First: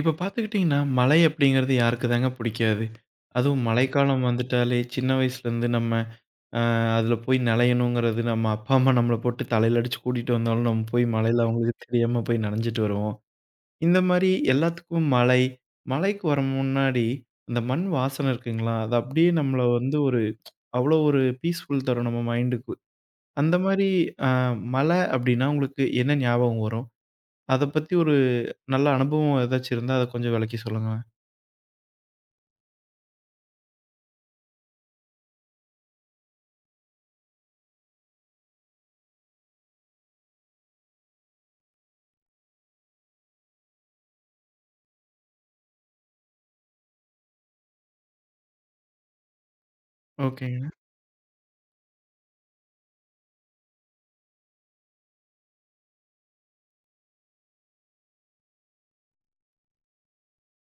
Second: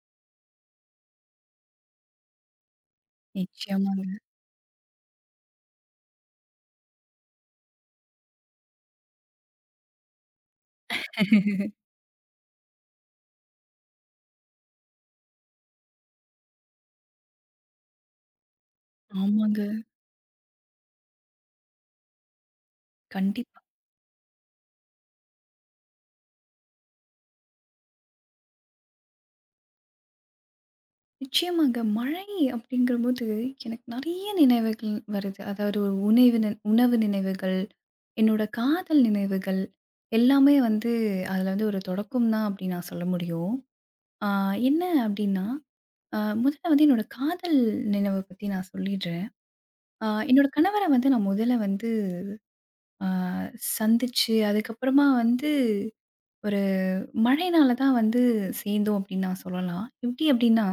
இப்ப பார்த்துக்கிட்டிங்கன்னா, மலை அப்படிங்கிறது யாருக்கு தாங்க பிடிக்காது? அதுவும் நிச்சயமாங்க. மழைக்காலம் வந்துட்டாலே, சின்ன வயசுலேருந்து நம்ம அ அதில போய் நனையணுங்கிறது நம்ம அப்பா, அம்மா நம்மள போட்டு தலையில அடிச்சு கூட்டிட்டு வந்தாலும், நம்ம போய் மழையில அவங்களுக்கு தெரியாம போய் நனைஞ்சுட்டு வருவோம். இந்த மாரி எல்லாத்துக்கும் மலை, மலைக்கு வர முன்னாடி அந்த மண் வாசனை இருக்குங்களா? அது அப்படியே நம்மள ஆமாங்க. வந்து ஒரு அவ்வளோ ஒரு பீஸ்ஃபுல் தரும் நம்ம மைண்டுக்கு. அந்த கண்டிப்பா. மாரி அ மலை அப்படின்னா உங்களுக்கு என்ன ஞாபகம் வரும்? அத பத்தி ஒரு நல்ல அனுபவம் ஏதாச்சும் இருந்தா, அத கொஞ்சம் விளக்கி சொல்லுங்களேன். நிச்சயமாங்க. மழை அப்படிங்கிறபோது எனக்கு நெறைய நினைவுகள் வருது. அதாவது ஒரு உணவு நினைவுகள், என்னோட காதல் நினைவுகள் எல்லாமே வந்து அதில வந்து ஒரு தொடக்கம் தான் அப்படின்னு நான் சொல்ல முடியும். ஆ என்ன அப்படின்னா, முதல்ல வந்து என்னோட காதல் நினைவ பத்தி நான் சொல்லிடுறேன். ஓகே. என்னோட கணவர வந்து நான் முதல்ல வந்து அ சந்திச்சு, அதுக்கப்புறமா வந்து ஒரு மழைனால தான் வந்து சேர்ந்தோம் அப்படின்னு நான் சொல்லலாம். எப்படி அப்படின்னா,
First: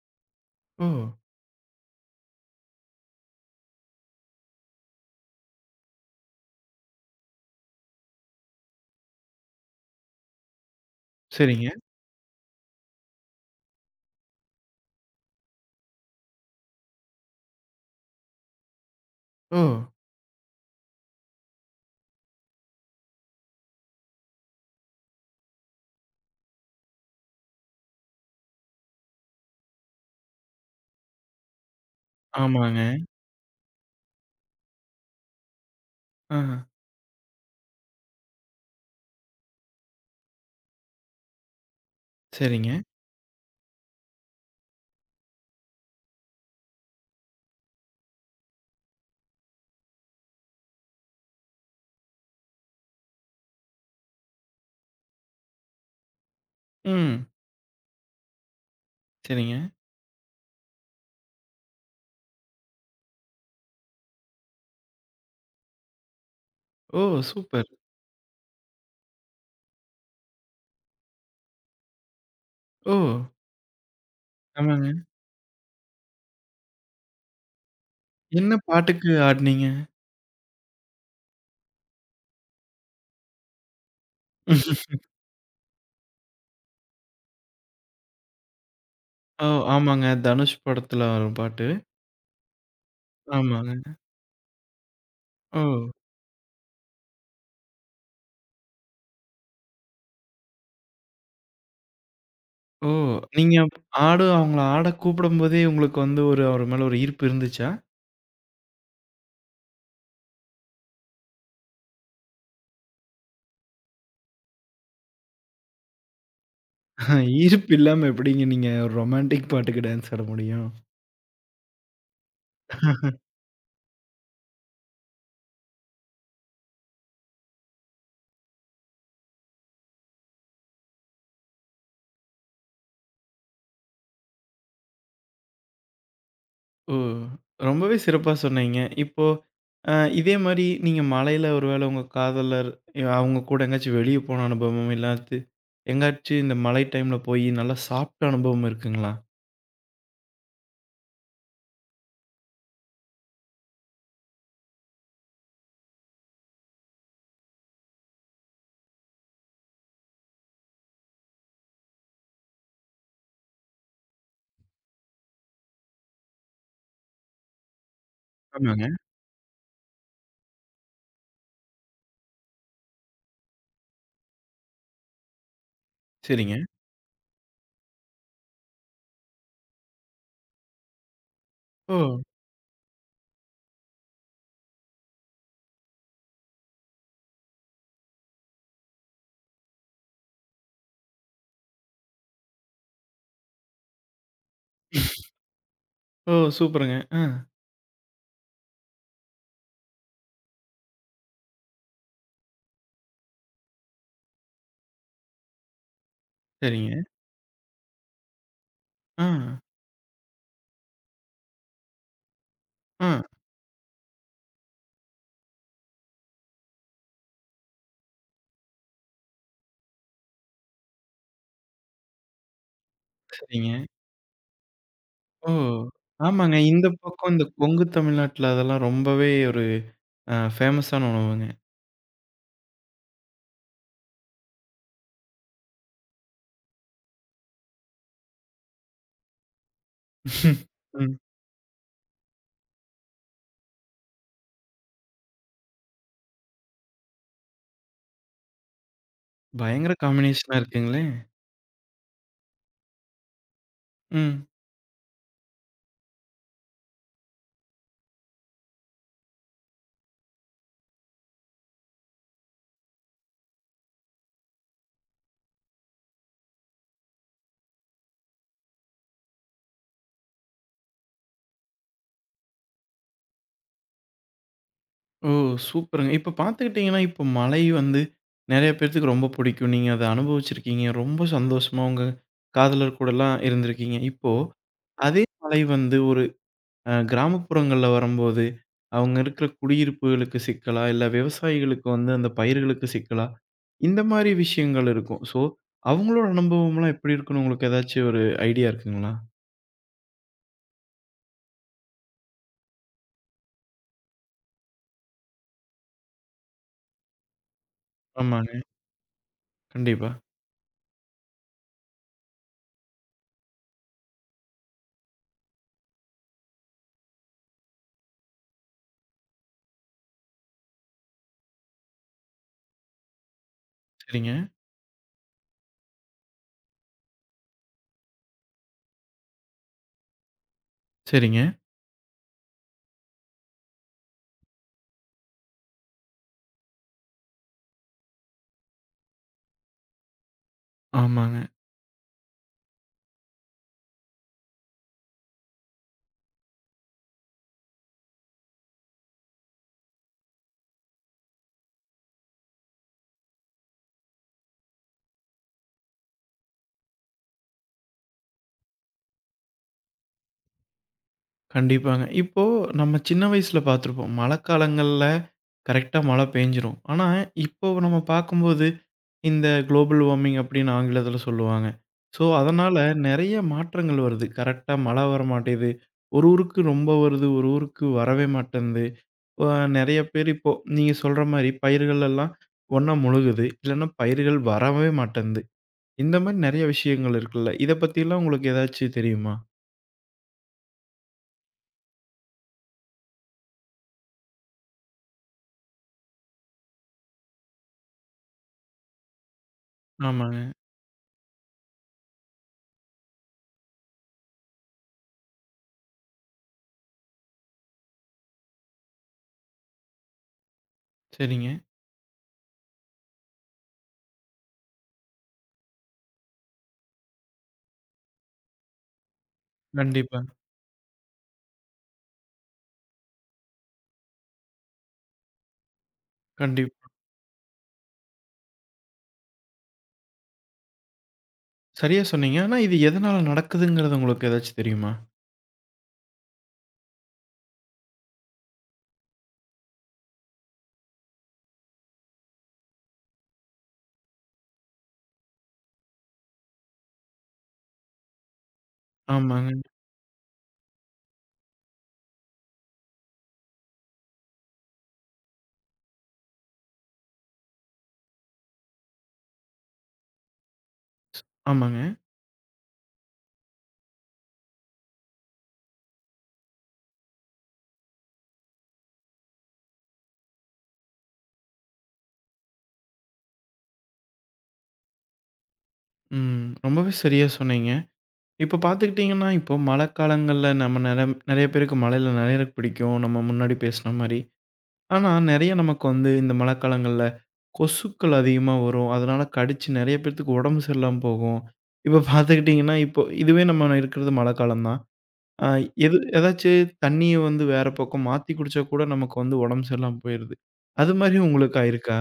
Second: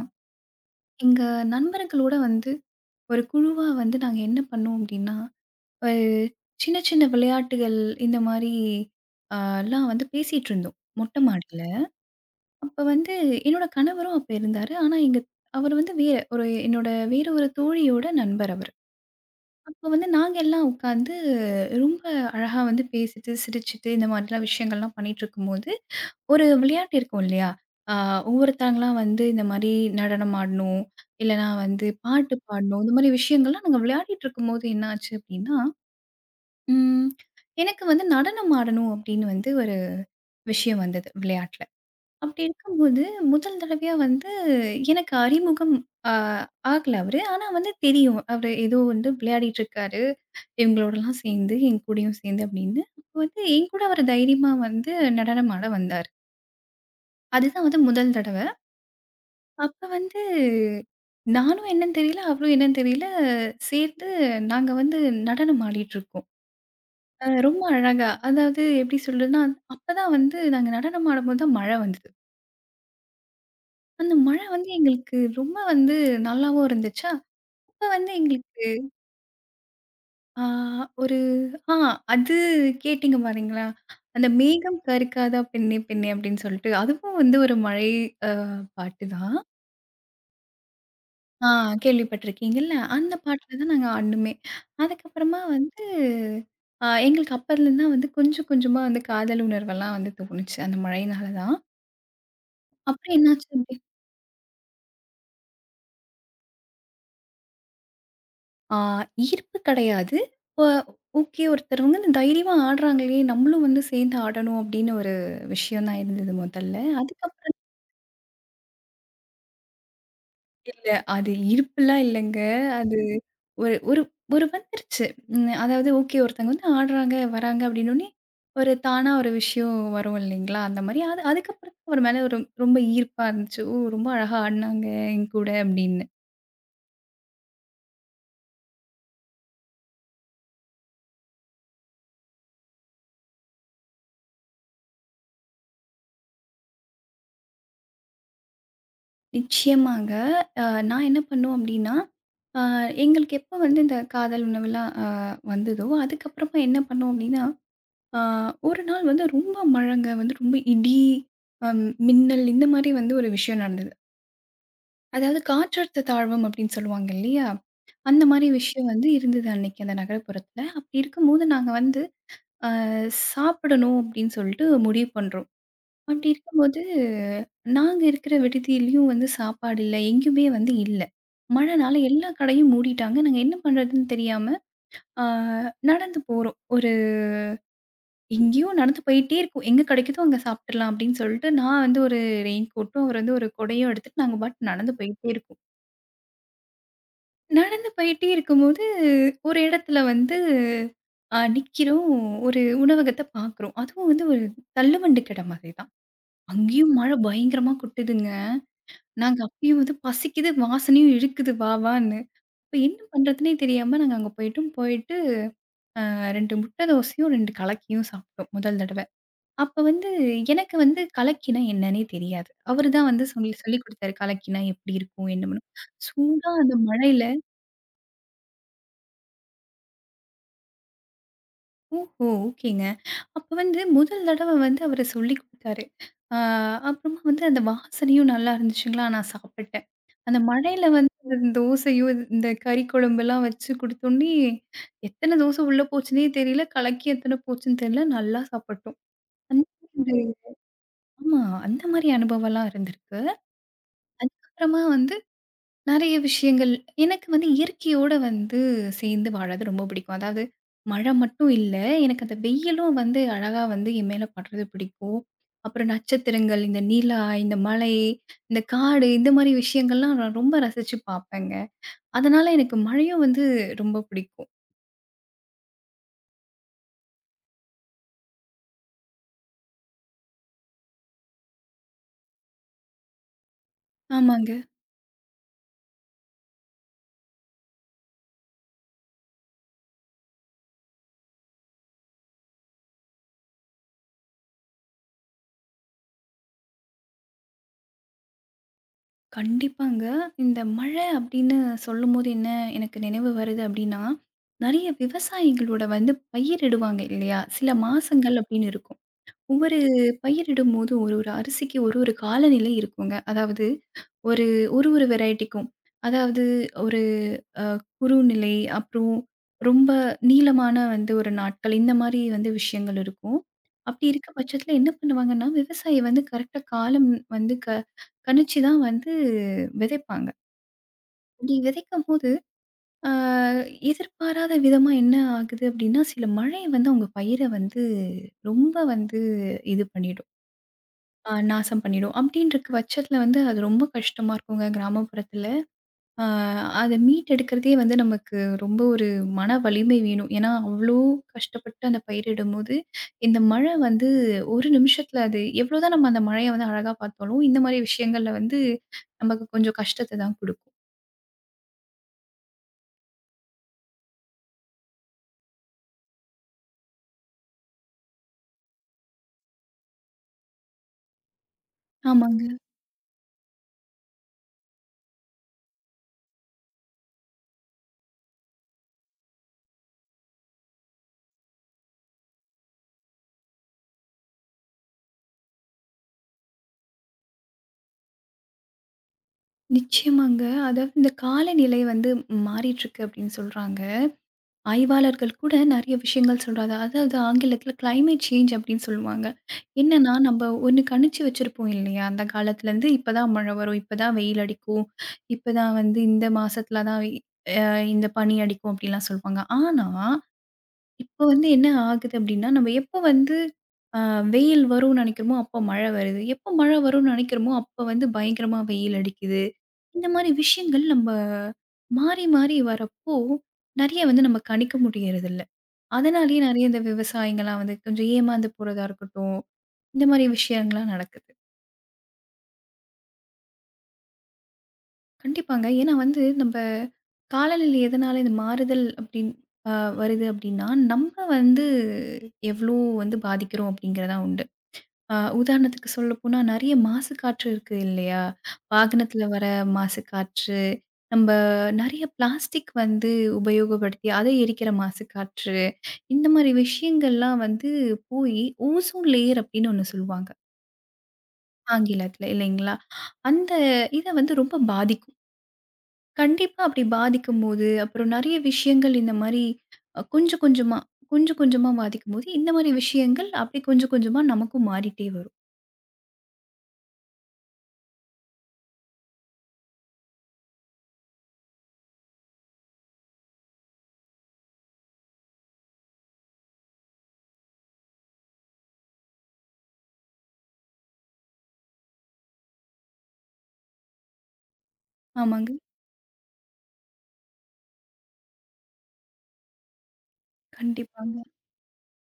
ஓ! எங்க நண்பர்களோட வந்து ஒரு குழுவா வந்து நாங்க என்ன பண்ணோம் அப்படின்னா, ஒரு சின்ன சின்ன விளையாட்டுகள் இந்த மாரி அ லாம் வந்து பேசிட்டு இருந்தோம். மொட்டை மாடியில. சரிங்க. அப்ப வந்து என்னோட கணவரும் அப்ப இருந்தாரு. ஆனா எங்க அவரு வந்து வேற ஒரு என்னோட வேற ஒரு தோழியோட நண்பர் அவரு. ஓ! அப்ப வந்து நாங்க எல்லாம் உட்காந்து ரொம்ப அழகா வந்து பேசிட்டு, சிரிச்சுட்டு இந்த மாதிரிலாம் விஷயங்கள்லாம் பண்ணிட்டுருக்கும்போது, ஒரு விளையாட்டு இருக்கும் இல்லையா? ஆ ஒவ்வொருத்தவங்களா வந்து இந்த மாரி நடனம் ஆடணும், இல்லன்னா வந்து பாட்டு ஆமாங்க. பாடணும், இந்த மாரி விஷயங்கள்லாம் நாங்க விளையாடிட்டுருக்கும்போது என்னாச்சு அப்டின்னா, ஆ. ம் எனக்கு வந்து நடனம் ஆடணும் அப்படின்னு வந்து ஒரு விஷயம் வந்தது விளையாட்டுல. அப்படி சரிங்க. இருக்கும்போது முதல் தடவையா வந்து எனக்கு அறிமுகம் ஆ ஆகல அவரு. ஆனா வந்து தெரியும். அவரு ஏதோ வந்து விளையாடிட்டுருக்காரு. இவங்களோடலாம் சேர்ந்து, என் கூடயும் சேர்ந்து அப்படின்னு, அப்ப வந்து என் கூட அவரு தைரியமா வந்து நடனம் ஆட வந்தாரு. ம். அதுதான் வந்து முதல் தடவ. சரிங்க. அப்ப வந்து நானும் என்னன்னு தெரியல, அவரும் என்னன்னு தெரியல, சேர்ந்து நாங்க வந்து நடனம் ஆடிட்டுருக்கோம். ஓ! ரொம்ப சூப்பர். அழகா. அதாவது எப்படி சொல்றதுன்னா, அப்பதான் வந்து நாங்க நடனம் ஆடும்போது தான் மழை வந்தது. ஓ! அந்த மழை வந்து ஆமாங்க. எங்களுக்கு ரொம்ப வந்து நல்லாவும் இருந்துச்சா, அப்ப வந்து என்ன எங்களுக்கு பாட்டுக்கு ஆடுனீங்க? ஆ ஒரு ஆ அது கேட்டீங்க பாருங்களா? அந்த "மேகம் கருக்காதா பெண்ணே பெண்ணே" அப்படின்னு சொல்லிட்டு, அதுவும் வந்து ஒரு மழை அ பாட்டு தான். ஓ! ஆமாங்க. தனுஷ் படத்துல வரும் ஆ பாட்டு. கேள்விப்பட்டிருக்கீங்கல்ல? அந்த பாட்டுல தான் ஆமாங்க. நாங்க ஆடுனோமே. அதுக்கப்புறமா ஓ! வந்து எங்களுக்கு அப்போலேருந்து தான் வந்து கொஞ்சம் கொஞ்சமா வந்து காதல் உணர்வெல்லாம் வந்து தோணுச்சு. அந்த மழையினால தான். ஓ! அப்புறம் என்னாச்சு நீங்க அப்படி ஆட அவங்கள ஆட கூப்பிடும்போதே உங்களுக்கு வந்து ஒரு அவர் மேல ஒரு ஈர்ப்பு இருந்துச்சா? ஆ ஈர்ப்பு கிடையாது. ஒ ஓகே ஒருத்தவங்க வந்து தைரியமா ஆடுறாங்களே! நம்மளும் வந்து சேர்ந்து ஆடணும் அப்படின்னு ஒரு விஷயம் தான் இருந்தது முதல்ல. அதுக்கப்புறம் ஈர்ப்பு இல்லாம எப்படிங்க நீங்க ஒரு ரொமான்டிக் பாட்டுக்கு டான்ஸ் ஆட முடியும்? இல்ல. அது இருப்புலாம் இல்லங்க. அது ஒரு ஒரு ஒரு வந்துருச்சு. அதாவது ஓகே ஒருத்தங்க வந்து ஆடுறாங்க, வராங்க அப்படின்னோனே, ஒரு தானா ஒரு விஷயம் வரும் இல்லைங்களா? அந்த மாரி. அது அதுக்கப்புறம் தான் அவர் மேல ஒரு ரொம்ப ஈர்ப்பா இருந்துச்சு. ஓ! ரொம்ப அழகா ஆடுனாங்க என் கூட அப்படின்னு. ஓ! ரொம்பவே சிறப்பா சொன்னீங்க. இப்போ அ இதே மாரி நீங்க மலையில ஒரு வேளை உங்க காதலர் அவங்க கூட எங்கேயாச்சும் வெளிய போன அனுபவம், இல்லாட்டி எங்காச்சும் இந்த மழை டைம்ல போயி நல்லா சாப்பிட்ட அனுபவம் இருக்குங்களா? நிச்சயமாங்க. அ நான் என்ன பண்ணுவேன் அப்படின்னா, அ எங்களுக்கு எப்போ வந்து இந்த காதல் உணவுலாம் வந்ததோ, அதுக்கப்புறமா என்ன பண்ணோம் அப்படின்னா, அ ஒரு நாள் வந்து ரொம்ப மழைங்க வந்து ரொம்ப இடி, மின்னல் இந்த மாரி வந்து ஒரு விஷயம் நடந்தது. அதாவது காற்றழுத்த தாழ்வும் அப்படின்னு சொல்லுவாங்க இல்லையா? அந்த மாரி ஆமாங்க. விஷயம் வந்து இருந்தது அன்னைக்கு அந்த நகரப்புறத்துல. அப்படி இருக்கும்போது நாங்க வந்து அ சாப்பிடணும் அப்படின்னு சொல்லிட்டு முடிவு பண்றோம். அப்படி சரிங்க. இருக்கும்போது நாங்க இருக்கிற விடுதியிலயும் வந்து சாப்பாடு இல்ல. எங்கேயுமே வந்து இல்ல. ஓ! மழைனால எல்லா கடையும் மூடிட்டாங்க. நாங்க என்ன பண்றதுன்னு தெரியாம அ நடந்து போறோம். ஒரு எங்கேயோ நடந்து போயிட்டே இருக்கோம். எங்க கிடைக்குதோ அங்க சாப்பிட்டுறலாம் அப்படின்னு சொல்லிட்டு நான் வந்து ஒரு ரெயின் கோட்டும், அவர் வந்து ஒரு கொடையும் எடுத்துட்டு நாங்க பாட்டுக்கு நடந்து போயிட்டே இருக்கோம். ஓ! சூப்பருங்க. ஆ, நடந்து போயிட்டே இருக்கும்போது, ஒரு இடத்துல வந்து நிக்கிறோம். ஒரு உணவகத்த பார்க்குறோம். அதுவும் வந்து ஒரு தள்ளுவண்டி கடை மாதிரி தான். அங்கேயும் சரிங்க. மழை பயங்கரமா கொட்டுதுங்க. ஆ, நாங்க அப்பயும் வந்து பசிக்குது, வாசனையும் இழுக்குது வா வான்னு. இப்ப என்ன ஆ, பண்றதுன்னே தெரியாம நாங்க அங்க போயிட்டோம். போயிட்டு 2 முட்டை தோசையும், 2 கலக்கியும் சாப்பிட்டோம் முதல் தடவ. அப்ப வந்து எனக்கு வந்து கலக்கினா என்னன்னே தெரியாது. அவரு தான் வந்து சொல்லி சரிங்க. சொல்லிக் குடுத்தாரு. கலக்கினா எப்படி இருக்கும்? என்ன ஓ! பண்ணும்? சூடா ஆமாங்க. அந்த இந்த மழையில பக்கம் இந்த கொங்கு தமிழ்நாட்டுல அதெல்லாம் ரொம்பவே ஒரு ஃபேமஸான உணவுங்க. ஓஹோ! ஓகேங்க. அப்ப வந்து முதல் தடவை வந்து அவரு சொல்லிக் குடுத்தாரு. ஆ அப்புறமா வந்து அந்த வாசனையும் நல்லா இருந்துச்சுங்களா, நான் சாப்பிட்டேன். அந்த மழையில வந்து ம். இந்த தோசையும், இந்த கறி குழம்பெல்லாம் வச்சு குடுத்தோனே, எத்தன தோசை உள்ள போச்சுன்னே தெரியல. கலக்கி எத்தன போச்சுன்னு தெரியல. நல்லா சாப்பிட்டோம். அந்த பயங்கர மாதிரி- காம்பினேஷனா இருக்குங்களே! ஆமா. அந்த மாரி அனுபவம்லாம் இருந்திருக்கு. ம். அப்புறமா வந்து நெறைய விஷயங்கள். எனக்கு வந்து இயற்கையோட வந்து சேர்ந்து வாழறது ரொம்ப பிடிக்கும். அதாவது மழை மட்டும் இல்ல, எனக்கு அந்த வெயிலும் வந்து அழகா வந்து என் மேல படுறது பிடிக்கும். அப்புறம் நட்சத்திரங்கள், இந்த நிலா, இந்த மலை, இந்த காடு இந்த மாரி விஷயங்கள்லாம் நான் ரொம்ப ரசிச்சு பார்ப்பேங்க. அதனால எனக்கு மழையும் வந்து ரொம்ப பிடிக்கும். ஓ! சூப்பருங்க. இப்ப பார்த்துக்கிட்டீங்கன்னா, இப்ப மலை வந்து நெறைய பேத்துக்கு ரொம்ப பிடிக்கும். நீங்க அத அனுபவிச்சிருக்கீங்க. ரொம்ப சந்தோஷமா உங்க காதலர் கூடலாம் இருந்திருக்கீங்க. இப்போ ஆமாங்க. அதே மலை வந்து ஒரு கிராமப்புறங்கள்ல வரும்போது, அவங்க இருக்கிற குடியிருப்புகளுக்கு சிக்கலா, இல்ல விவசாயிகளுக்கு வந்து அந்த பயிர்களுக்கு சிக்கலா, இந்த மாரி விஷயங்கள் இருக்கும். ஸோ, அவங்களோட அனுபவம்லாம் எப்படி இருக்குன்னு உங்களுக்கு ஏதாச்சும் ஒரு ஐடியா இருக்குங்களா? கண்டிப்பாங்க. இந்த மழை அப்படின்னு சொல்லும்போது என்ன எனக்கு நினைவு வருது அப்படின்னா, நெறைய விவசாயிகளோட வந்து பயிரிடுவாங்க இல்லையா? சில மாசங்கள் ஆமாங்க. அப்படின்னு இருக்கும். ஒவ்வொரு கண்டிப்பா. பயிரிடும்போதும் ஒரு ஒரு அரிசிக்கு ஒரு ஒரு காலநிலை இருக்குங்க. அதாவது ஒரு ஒரு ஒரு வெரைட்டிக்கும். அதாவது ஒரு அ குறுநிலை, அப்புறம் ரொம்ப நீளமான வந்து ஒரு நாட்கள் இந்த மாரி வந்து விஷயங்கள் இருக்கும். அப்படி இருக்க சரிங்க. பட்சத்தில என்ன பண்ணுவாங்கன்னா, விவசாயி வந்து கரெக்ட்டா காலம் வந்து கணிச்சு தான் வந்து விதைப்பாங்க. சரிங்க. அப்படி விதைக்கும்போது, ஆ எதிர்பாராத விதமா என்ன ஆகுது அப்படின்னா, சில மழை வந்து அவங்க பயிர வந்து ரொம்ப வந்து இது பண்ணிடும். ஆமாங்க. நாசம் பண்ணிடும். அப்படின்றக்கு பட்சத்தில வந்து அது ரொம்ப கஷ்டமா இருக்குங்க கிராமப்புறத்தில. ஆ அத மீட்டெடுக்கிறதே வந்து நமக்கு ரொம்ப ஒரு மன வலிமை வேணும். ஏன்னா, அவ்ளோ கஷ்டப்பட்டு அந்த பயிரிடும்போது, இந்த மழை வந்து ஒரு நிமிஷத்தில அது எவ்வளோதான் நம்ம அந்த மழைய வந்து அழகா பார்த்தாலும், இந்த மாரி விஷயங்கள்ல வந்து நமக்கு கொஞ்சம் கஷ்டத்த தான் குடுக்கும். கண்டிப்பாங்க. இப்போ நம்ம சின்ன வயசுல பார்த்துருப்போம். மழைக்காலங்கள்ல கரெக்ட்டா மழை பெஞ்சிரும். ஆனா, இப்போ நம்ம பார்க்கும்போது இந்த குளோபல் வார்மிங் அப்படின்னு ஆங்கிலத்தில சொல்லுவாங்க. ஸோ, ஆமாங்க. அதனால நெறைய மாற்றங்கள் வருது. கரெக்ட்டா மழை வரமாட்டேது. ஒரு ஊருக்கு ரொம்ப வருது, ஒரு ஊருக்கு வரவே மாட்டேன்து. அ நெறைய பேர் இப்போ நீங்க சொல்ற மாரி பயிர்கள் எல்லாம் ஒண்ணா முழுகுது. இல்லன்னா பயிர்கள் வரவே மாட்டேன்து. இந்த மாரி நெறைய விஷயங்கள் இருக்குல்ல. இத பத்திலாம் உங்களுக்கு ஏதாச்சும் தெரியுமா? நிச்சயமாங்க. அதாவது இந்த காலநிலை வந்து மாறிட்டுருக்கு அப்படின்னு சொல்றாங்க. ஆய்வாளர்கள் கூட நெறைய விஷயங்கள் சொல்றாங்க. அதாவது ஆங்கிலத்தில கிளைமேட் சேஞ்ச் அப்டின்னு சொல்லுவாங்க. என்னன்னா, ஆமாங்க. நம்ம ஒண்ணு கணிச்சு வச்சிருப்போம் இல்லையா? அந்த காலத்துலருந்து இப்பதான் மழை வரும், இப்பதான் வெயில் அடிக்கும், இப்பதான் வந்து இந்த மாசத்துல தான் இந்த பனி அடிக்கும் அப்டிலாம் சொல்லுவாங்க. ஆனா, இப்போ வந்து சரிங்க. என்ன ஆகுது அப்டின்னா, நம்ம எப்போ வந்து அ வெயில் வரும்னு நெனைக்கிறோமோ, அப்போ மழை வருது. எப்போ மழை வரும்னு நெனைக்கிறோமோ, அப்போ வந்து பயங்கரமா வெயில் அடிக்குது. இந்த கண்டிப்பா. மாரி விஷயங்கள் நம்ம மாறி மாறி வரப்போ, நெறைய வந்து நம்ம கணிக்க முடியறதில்ல. அதனாலேயே நெறைய இந்த கண்டிப்பா. விவசாயிங்கலாம் வந்து கொஞ்சம் ஏமாந்து போறதா இருக்கட்டும். இந்த மாரி விஷயங்கள்லாம் நடக்குது. சரியா சொன்னீங்க. ஆனா இது எதனால நடக்குதுங்கிறது உங்களுக்கு ஏதாச்சும் தெரியுமா? கண்டிப்பாங்க. ஏன்னா வந்து நம்ப காலநிலை எதனால இந்த மாறுதல் அப்டின் அ வருது அப்டின்னா, நம்ம வந்து எவ்ளோ வந்து பாதிக்கிறோம் அப்டிங்கிறது தான் உண்டு. அ உதாரணத்துக்கு சொல்லப்போனா நெறைய மாசு காற்று இருக்கு இல்லையா? வாகனத்துல வர ஆமாங்க. மாசு காற்று, நம்ப நெறைய பிளாஸ்டிக் வந்து உபயோகப்படுத்தி அதை எரிக்கிற மாசு காற்று. இந்த மாரி விஷயங்கள்லாம் வந்து போயி, ஓசோன் லேயர் அப்படின்னு ஒண்ணு சொல்லுவாங்க. ஆமாங்க. ஆங்கிலத்தில இல்லைங்களா? அந்த இத வந்து ரொம்ப பாதிக்கும். கண்டிப்பா அப்படி பாதிக்கும்போது, அப்புறம் நெறைய விஷயங்கள் இந்த மாரி கொஞ்சம் கொஞ்சமா, கொஞ்சம் கொஞ்சமா பாதிக்கும்போது, இந்த மாரி விஷயங்கள் அப்படி கொஞ்சம் கொஞ்சமா நமக்கும் மாறிட்டே வரும். ம். ரொம்பவே சரியா சொன்னீங்க. இப்ப பார்த்துக்கிட்டீங்கன்னா, இப்போ மழைக்காலங்கள்ல நம்ம நெறம் நெறைய பேருக்கு மழையில நனையறக்கு பிடிக்கும். நம்ம முன்னாடி பேசின மாரி. ஆனா நெறைய நமக்கு வந்து இந்த மழைக்காலங்கள்ல கொசுக்கள் அதிகமா வரும். அதனால கடிச்சு நெறைய பேத்துக்கு உடம்பு சரியில்லாம போகும். இப்ப பார்த்துக்கிட்டீங்கன்னா, இப்போ இதுவே நம்ம இருக்கிறது மழைக்காலம் தான். ஆ ஆமாங்க. எது ஏதாச்சு தண்ணீய வந்து வேற பக்கம் மாத்தி குடிச்சா கூட நமக்கு வந்து உடம்பு சரியில்லாம போயிருது. அது கண்டிப்பாங்க. மாரி உங்களுக்கு ஆயிருக்கா?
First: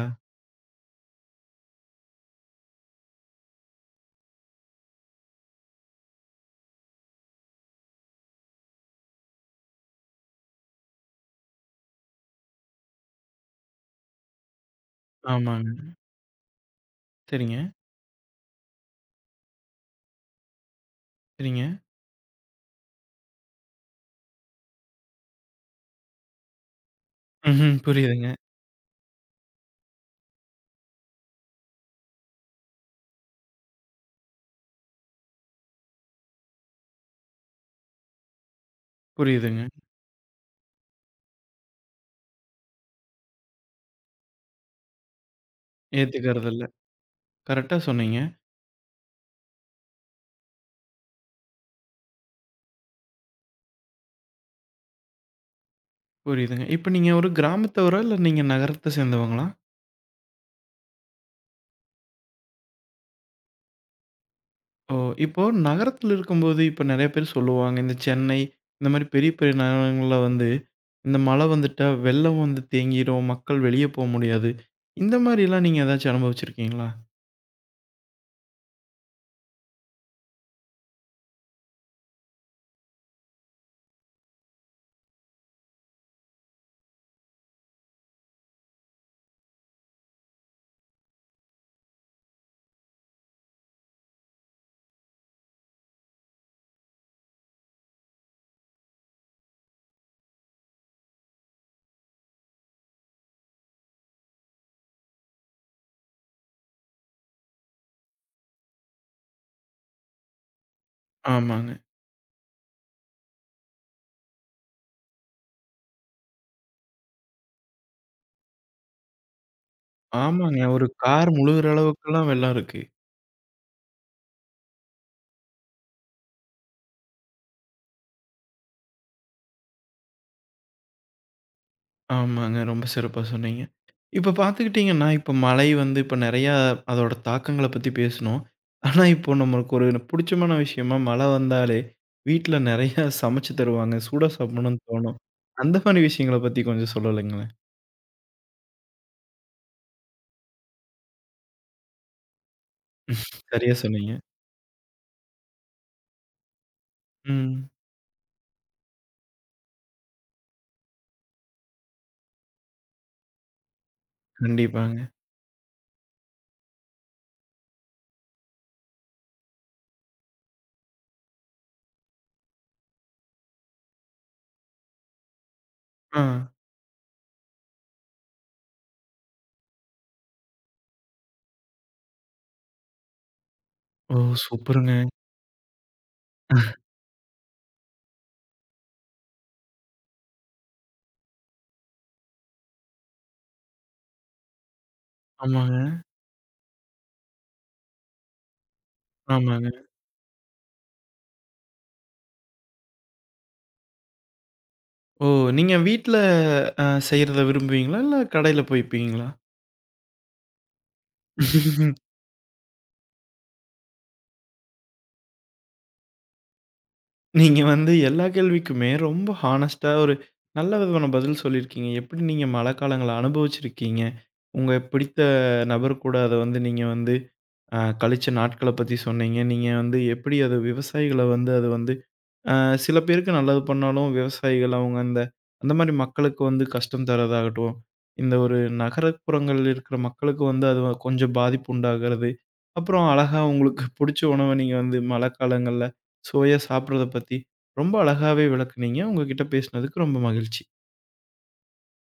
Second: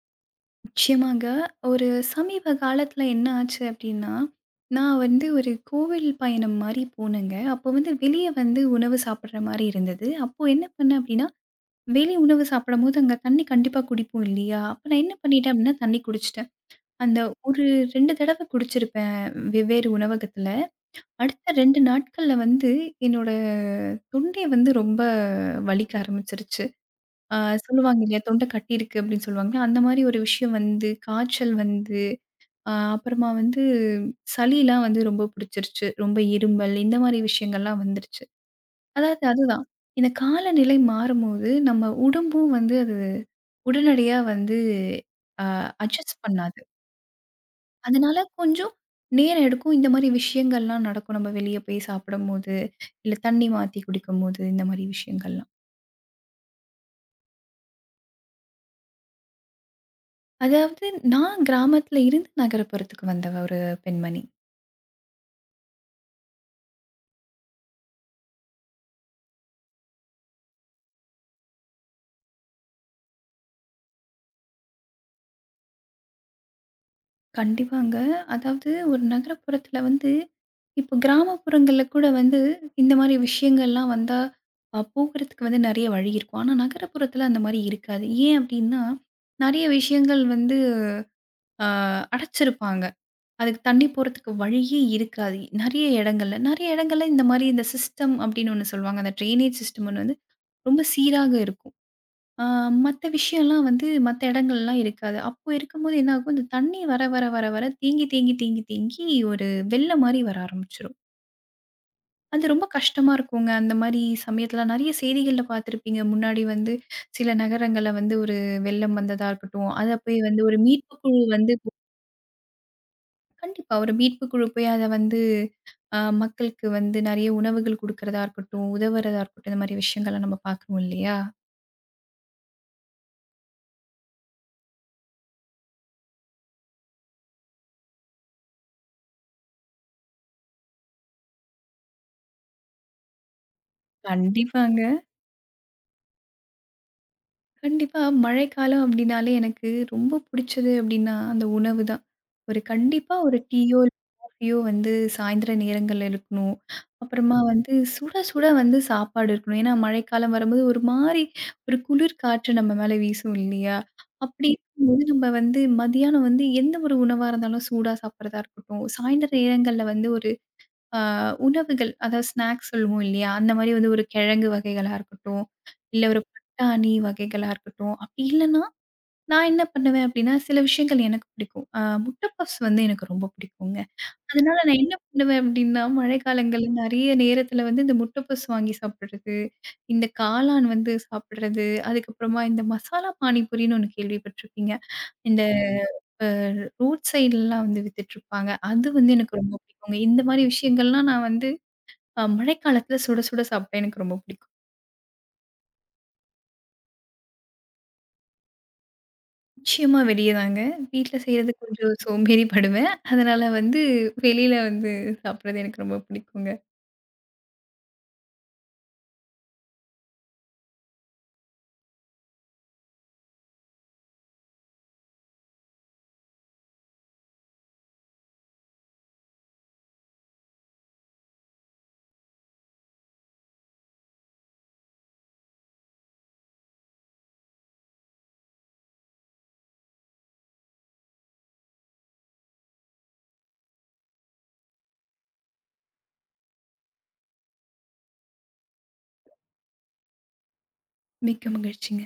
நிச்சயமாங்க. ஒரு சமீப காலத்தில என்ன ஆச்சு அப்படின்னா, நான் வந்து ஒரு கோவில் பயணம் மாரி போனேங்க. அப்போ வந்து வெளிய வந்து உணவு சாப்பிடுற மாரி இருந்தது. அப்போ என்ன பண்ணேன் அப்படின்னா, வெளி உணவு சாப்பிடும்போது அங்க தண்ணி கண்டிப்பா குடிப்போம் இல்லையா? அப்ப நான் என்ன பண்ணிட்டேன் ஆமாங்க. அப்படின்னா, தண்ணி குடிச்சுட்டேன். அந்த சரிங்க, ஒரு 2 தடவ குடிச்சிருப்பேன் வெவ்வேறு உணவகத்துல. அடுத்த சரிங்க. 2 நாட்கள்ல வந்து என்னோட தொண்டை வந்து ரொம்ப வலிக்க ஆரம்பிச்சுருச்சு. அ ம்ஹ்ம். சொல்லுவாங்க இல்லையா, புரியுதுங்க, தொண்டை கட்டியிருக்கு அப்படின்னு சொல்லுவாங்க. அந்த மாதிரி ஒரு விஷயம் வந்து, காய்ச்சல் வந்து, அப்புறமா வந்து சளிலாம் வந்து ரொம்ப புடிச்சிருச்சு. ரொம்ப இருமல் இந்த மாதிரி விஷயங்கள்லாம் வந்துருச்சு. அதாவது புரியுதுங்க. அதுதான். இந்த காலநிலை மாறும்போது, நம்ம உடம்பும் வந்து அது உடனடியா வந்து அ அட்ஜஸ்ட் ஏத்துக்கறது பண்ணாது. இல்ல. கரெக்ட்டா அதனால சொன்னீங்க. கொஞ்சம் நேரம் எடுக்கும். இந்த மாரி விஷயங்கள்லாம் நடக்கும். நம்ம வெளிய போய் சாப்பிடும்போது, இல்ல தண்ணி மாத்தி குடிக்கும்போது, இந்த மாரி விஷயங்கள்லாம். புரியுதுங்க. இப்ப நீங்க ஒரு கிராமத்தவரா? இல்ல நீங்க நகரத்த சேர்ந்தவங்களா? அதாவது நான் கிராமத்துல இருந்து நகரப்புறத்துக்கு வந்த ஒரு பெண்மணி. ஓ! இப்போ நகரத்துல இருக்கும்போது இப்ப நெறைய பேர் சொல்லுவாங்க. இந்த சென்னை இந்த மாரி பெரிய, பெரிய நகரங்கள்ல வந்து இந்த மழை வந்துட்டா வெள்ளம் வந்து தேங்கிரும். மக்கள் வெளிய போ முடியாது. இந்த மாரிலாம் நீங்க ஏதாச்சும் அனுபவிச்சிருக்கீங்களா? கண்டிப்பாங்க. அதாவது ஒரு நகரப்புறத்துல வந்து இப்போ கிராமப்புறங்கள்ல கூட வந்து இந்த மாரி விஷயங்கள்லாம் வந்தா போகுறதுக்கு வந்து நெறைய வழி இருக்கும். ஆனா நகரப்புறத்துல அந்த மாரி இருக்காது. ஏன் அப்டின்னா, நெறைய விஷயங்கள் வந்து அ அடைச்சிருப்பாங்க. அதுக்கு தண்ணி போறதுக்கு வழியே இருக்காது. நெறைய இடங்கள்ல. நெறைய இடங்கள்ல இந்த மாரி இந்த சிஸ்டம் அப்டின்னு ஒண்ணு சொல்லுவாங்க. அந்த ட்ரெயினேஜ் சிஸ்டம் ஒண்ணு வந்து ரொம்ப சீராக இருக்கும். ஆ மத்த விஷயம்லாம் வந்து மத்த இடங்கள்லாம் இருக்காது. அப்போ இருக்கும்போது என்ன ஆகும், இந்த தண்ணி வர வர வர வர தேங்கி தேங்கி தேங்கி தேங்கி ஒரு வெள்ளம் மாரி வர ஆரம்பிச்சுரும். ஆமாங்க. அது ரொம்ப கஷ்டமா இருக்குங்க. அந்த மாரி சமயத்துல நெறைய செய்திகள்ல பார்த்துருப்பீங்க. முன்னாடி வந்து சில நகரங்கள்ல வந்து ஒரு வெள்ளம் வந்ததா இருக்கட்டும், அத போய் வந்து ஒரு ஆமாங்க. ஒரு மீட்பு குழு கார் வந்து முழுகுற அளவுக்குலாம் வெள்ளம் இருக்கு. கண்டிப்பா ஒரு மீட்பு குழு போய் அத வந்து மக்களுக்கு வந்து நெறைய உணவுகள் குடுக்கிறதா இருக்கட்டும், உதவுறதா இருக்கட்டும், இந்த மாரி விஷயங்கள்லாம் நம்ம பார்க்குறோம் இல்லையா? ஆமாங்க. ரொம்ப சிறப்பா சொன்னீங்க. இப்ப பார்த்துக்கிட்டீங்கன்னா, இப்ப மழை வந்து இப்ப நெறையா அதோட தாக்கங்கள பத்தி பேசுனோம். ஆனா, இப்போ நம்மளுக்கு ஒரு புடிச்சமான விஷயமா மழை வந்தாலே, வீட்ல நெறையா சமைச்சு தருவாங்க. சூடா சாப்பிடணும்னு கண்டிப்பாங்க. தோணும். அந்த மாரி விஷயங்கள பத்தி கொஞ்சம் சொல்லலாங்களேன்? கண்டிப்பா. மழைக்காலம் அப்டின்னாலே எனக்கு ரொம்ப புடிச்சது அப்டின்னா, அந்த உணவு தான். ஒரு கண்டிப்பா ஒரு சரியா டீயோ, இல்ல சொன்னீங்க. காஃபியோ வந்து சாயந்திர நேரங்கள்ல இருக்கணும். அப்புறமா ம். வந்து சுட சுட வந்து சாப்பாடு இருக்கணும். ஏன்னா மழைக்காலம் வரும்போது ஒரு மாரி ஒரு குளிர் காற்று நம்ம மேல வீசும் இல்லையா? அப்டி கண்டிப்பாங்க. இருக்கும்போது நம்ம வந்து மதியானம் வந்து எந்த ஒரு உணவா இருந்தாலும் சூடா சாப்பிடுறதா இருக்கட்டும், சாயந்தர நேரங்கள்ல வந்து ஒரு ஆ உணவுகள், அதாவது ஸ்நாக்ஸ் சொல்லுவோம் இல்லையா? அந்த மாரி வந்து ஒரு கிழங்கு வகைகளா இருக்கட்டும், இல்ல ஒரு ஆ. பட்டாணி வகைகளா இருக்கட்டும், அப்படி இல்லன்னா, நான் என்ன பண்ணுவேன் அப்படின்னா, சில விஷயங்கள் எனக்கு பிடிக்கும். முட்டை பப்ஸ் வந்து எனக்கு ரொம்ப பிடிக்குங்க. ஓ! அதனால நான் சூப்பருங்க. என்ன பண்ணுவேன் அப்படின்னா, மழைக்காலங்கள்ல நெறைய நேரத்துல வந்து இந்த முட்டை பப்ஸ் வாங்கி சாப்பிடுறது, இந்த காளான் வந்து சாப்பிடுறது, அதுக்கப்புறமா இந்த மசாலா பானிபூரின்னு ஒண்ணு கேள்விப்பட்டிருப்பீங்க. இந்த ஆமாங்க, அ ரோட் சைடுலலாம் வந்து வித்துட்டுருப்பாங்க. அது வந்து எனக்கு ரொம்ப ஆமாங்க. பிடிக்குங்க. இந்த மாரி விஷயங்கள்லாம் நான் வந்து மழைக்காலத்தில சுட சுட சாப்பிட்டா எனக்கு ரொம்ப பிடிக்கும். ஓ! நீங்க வீட்ல செய்றத விரும்புவீங்களா? இல்ல கடையில போய்ப்பீங்களா? நிச்சயமா வெளிய தாங்க. வீட்ல செய்றது கொஞ்சம் சோம்பேறி படுவேன். அதனால வந்து வெளியில வந்து சாப்பிடுறது எனக்கு ரொம்ப பிடிக்குங்க. நீங்க வந்து எல்லா கேள்விக்குமே ரொம்ப ஹானஸ்ட்டா ஒரு நல்ல விதமான பதில் சொல்லியிருக்கீங்க. எப்படி நீங்க மழைக்காலங்கள அனுபவிச்சிருக்கீங்க? உங்க பிடித்த நபர் கூட அத வந்து நீங்க வந்து கழிச்ச நாட்கள பத்தி சொன்னீங்க. நீங்க வந்து எப்படி அது விவசாயிகள வந்து அது வந்து அ சில பேருக்கு நல்லது பண்ணாலும், விவசாயிகள் அவங்க அந்த அந்த மாரி மக்களுக்கு வந்து கஷ்டம் தர்றதாகட்டும், இந்த ஒரு நகரப்புறங்கள்ல இருக்கிற மக்களுக்கு வந்து அது கொஞ்சம் பாதிப்பு உண்டாகிறது. அப்புறம் அழகா உங்களுக்கு புடிச்ச உணவ நீங்க வந்து மழைக்காலங்கள்ல சுவையா சாப்பிடுறத பத்தி ரொம்ப அழகாவே விளக்குனீங்க. உங்க கிட்ட பேசினதுக்கு ரொம்ப மகிழ்ச்சி. மிக்க மகிழ்ச்சிங்க.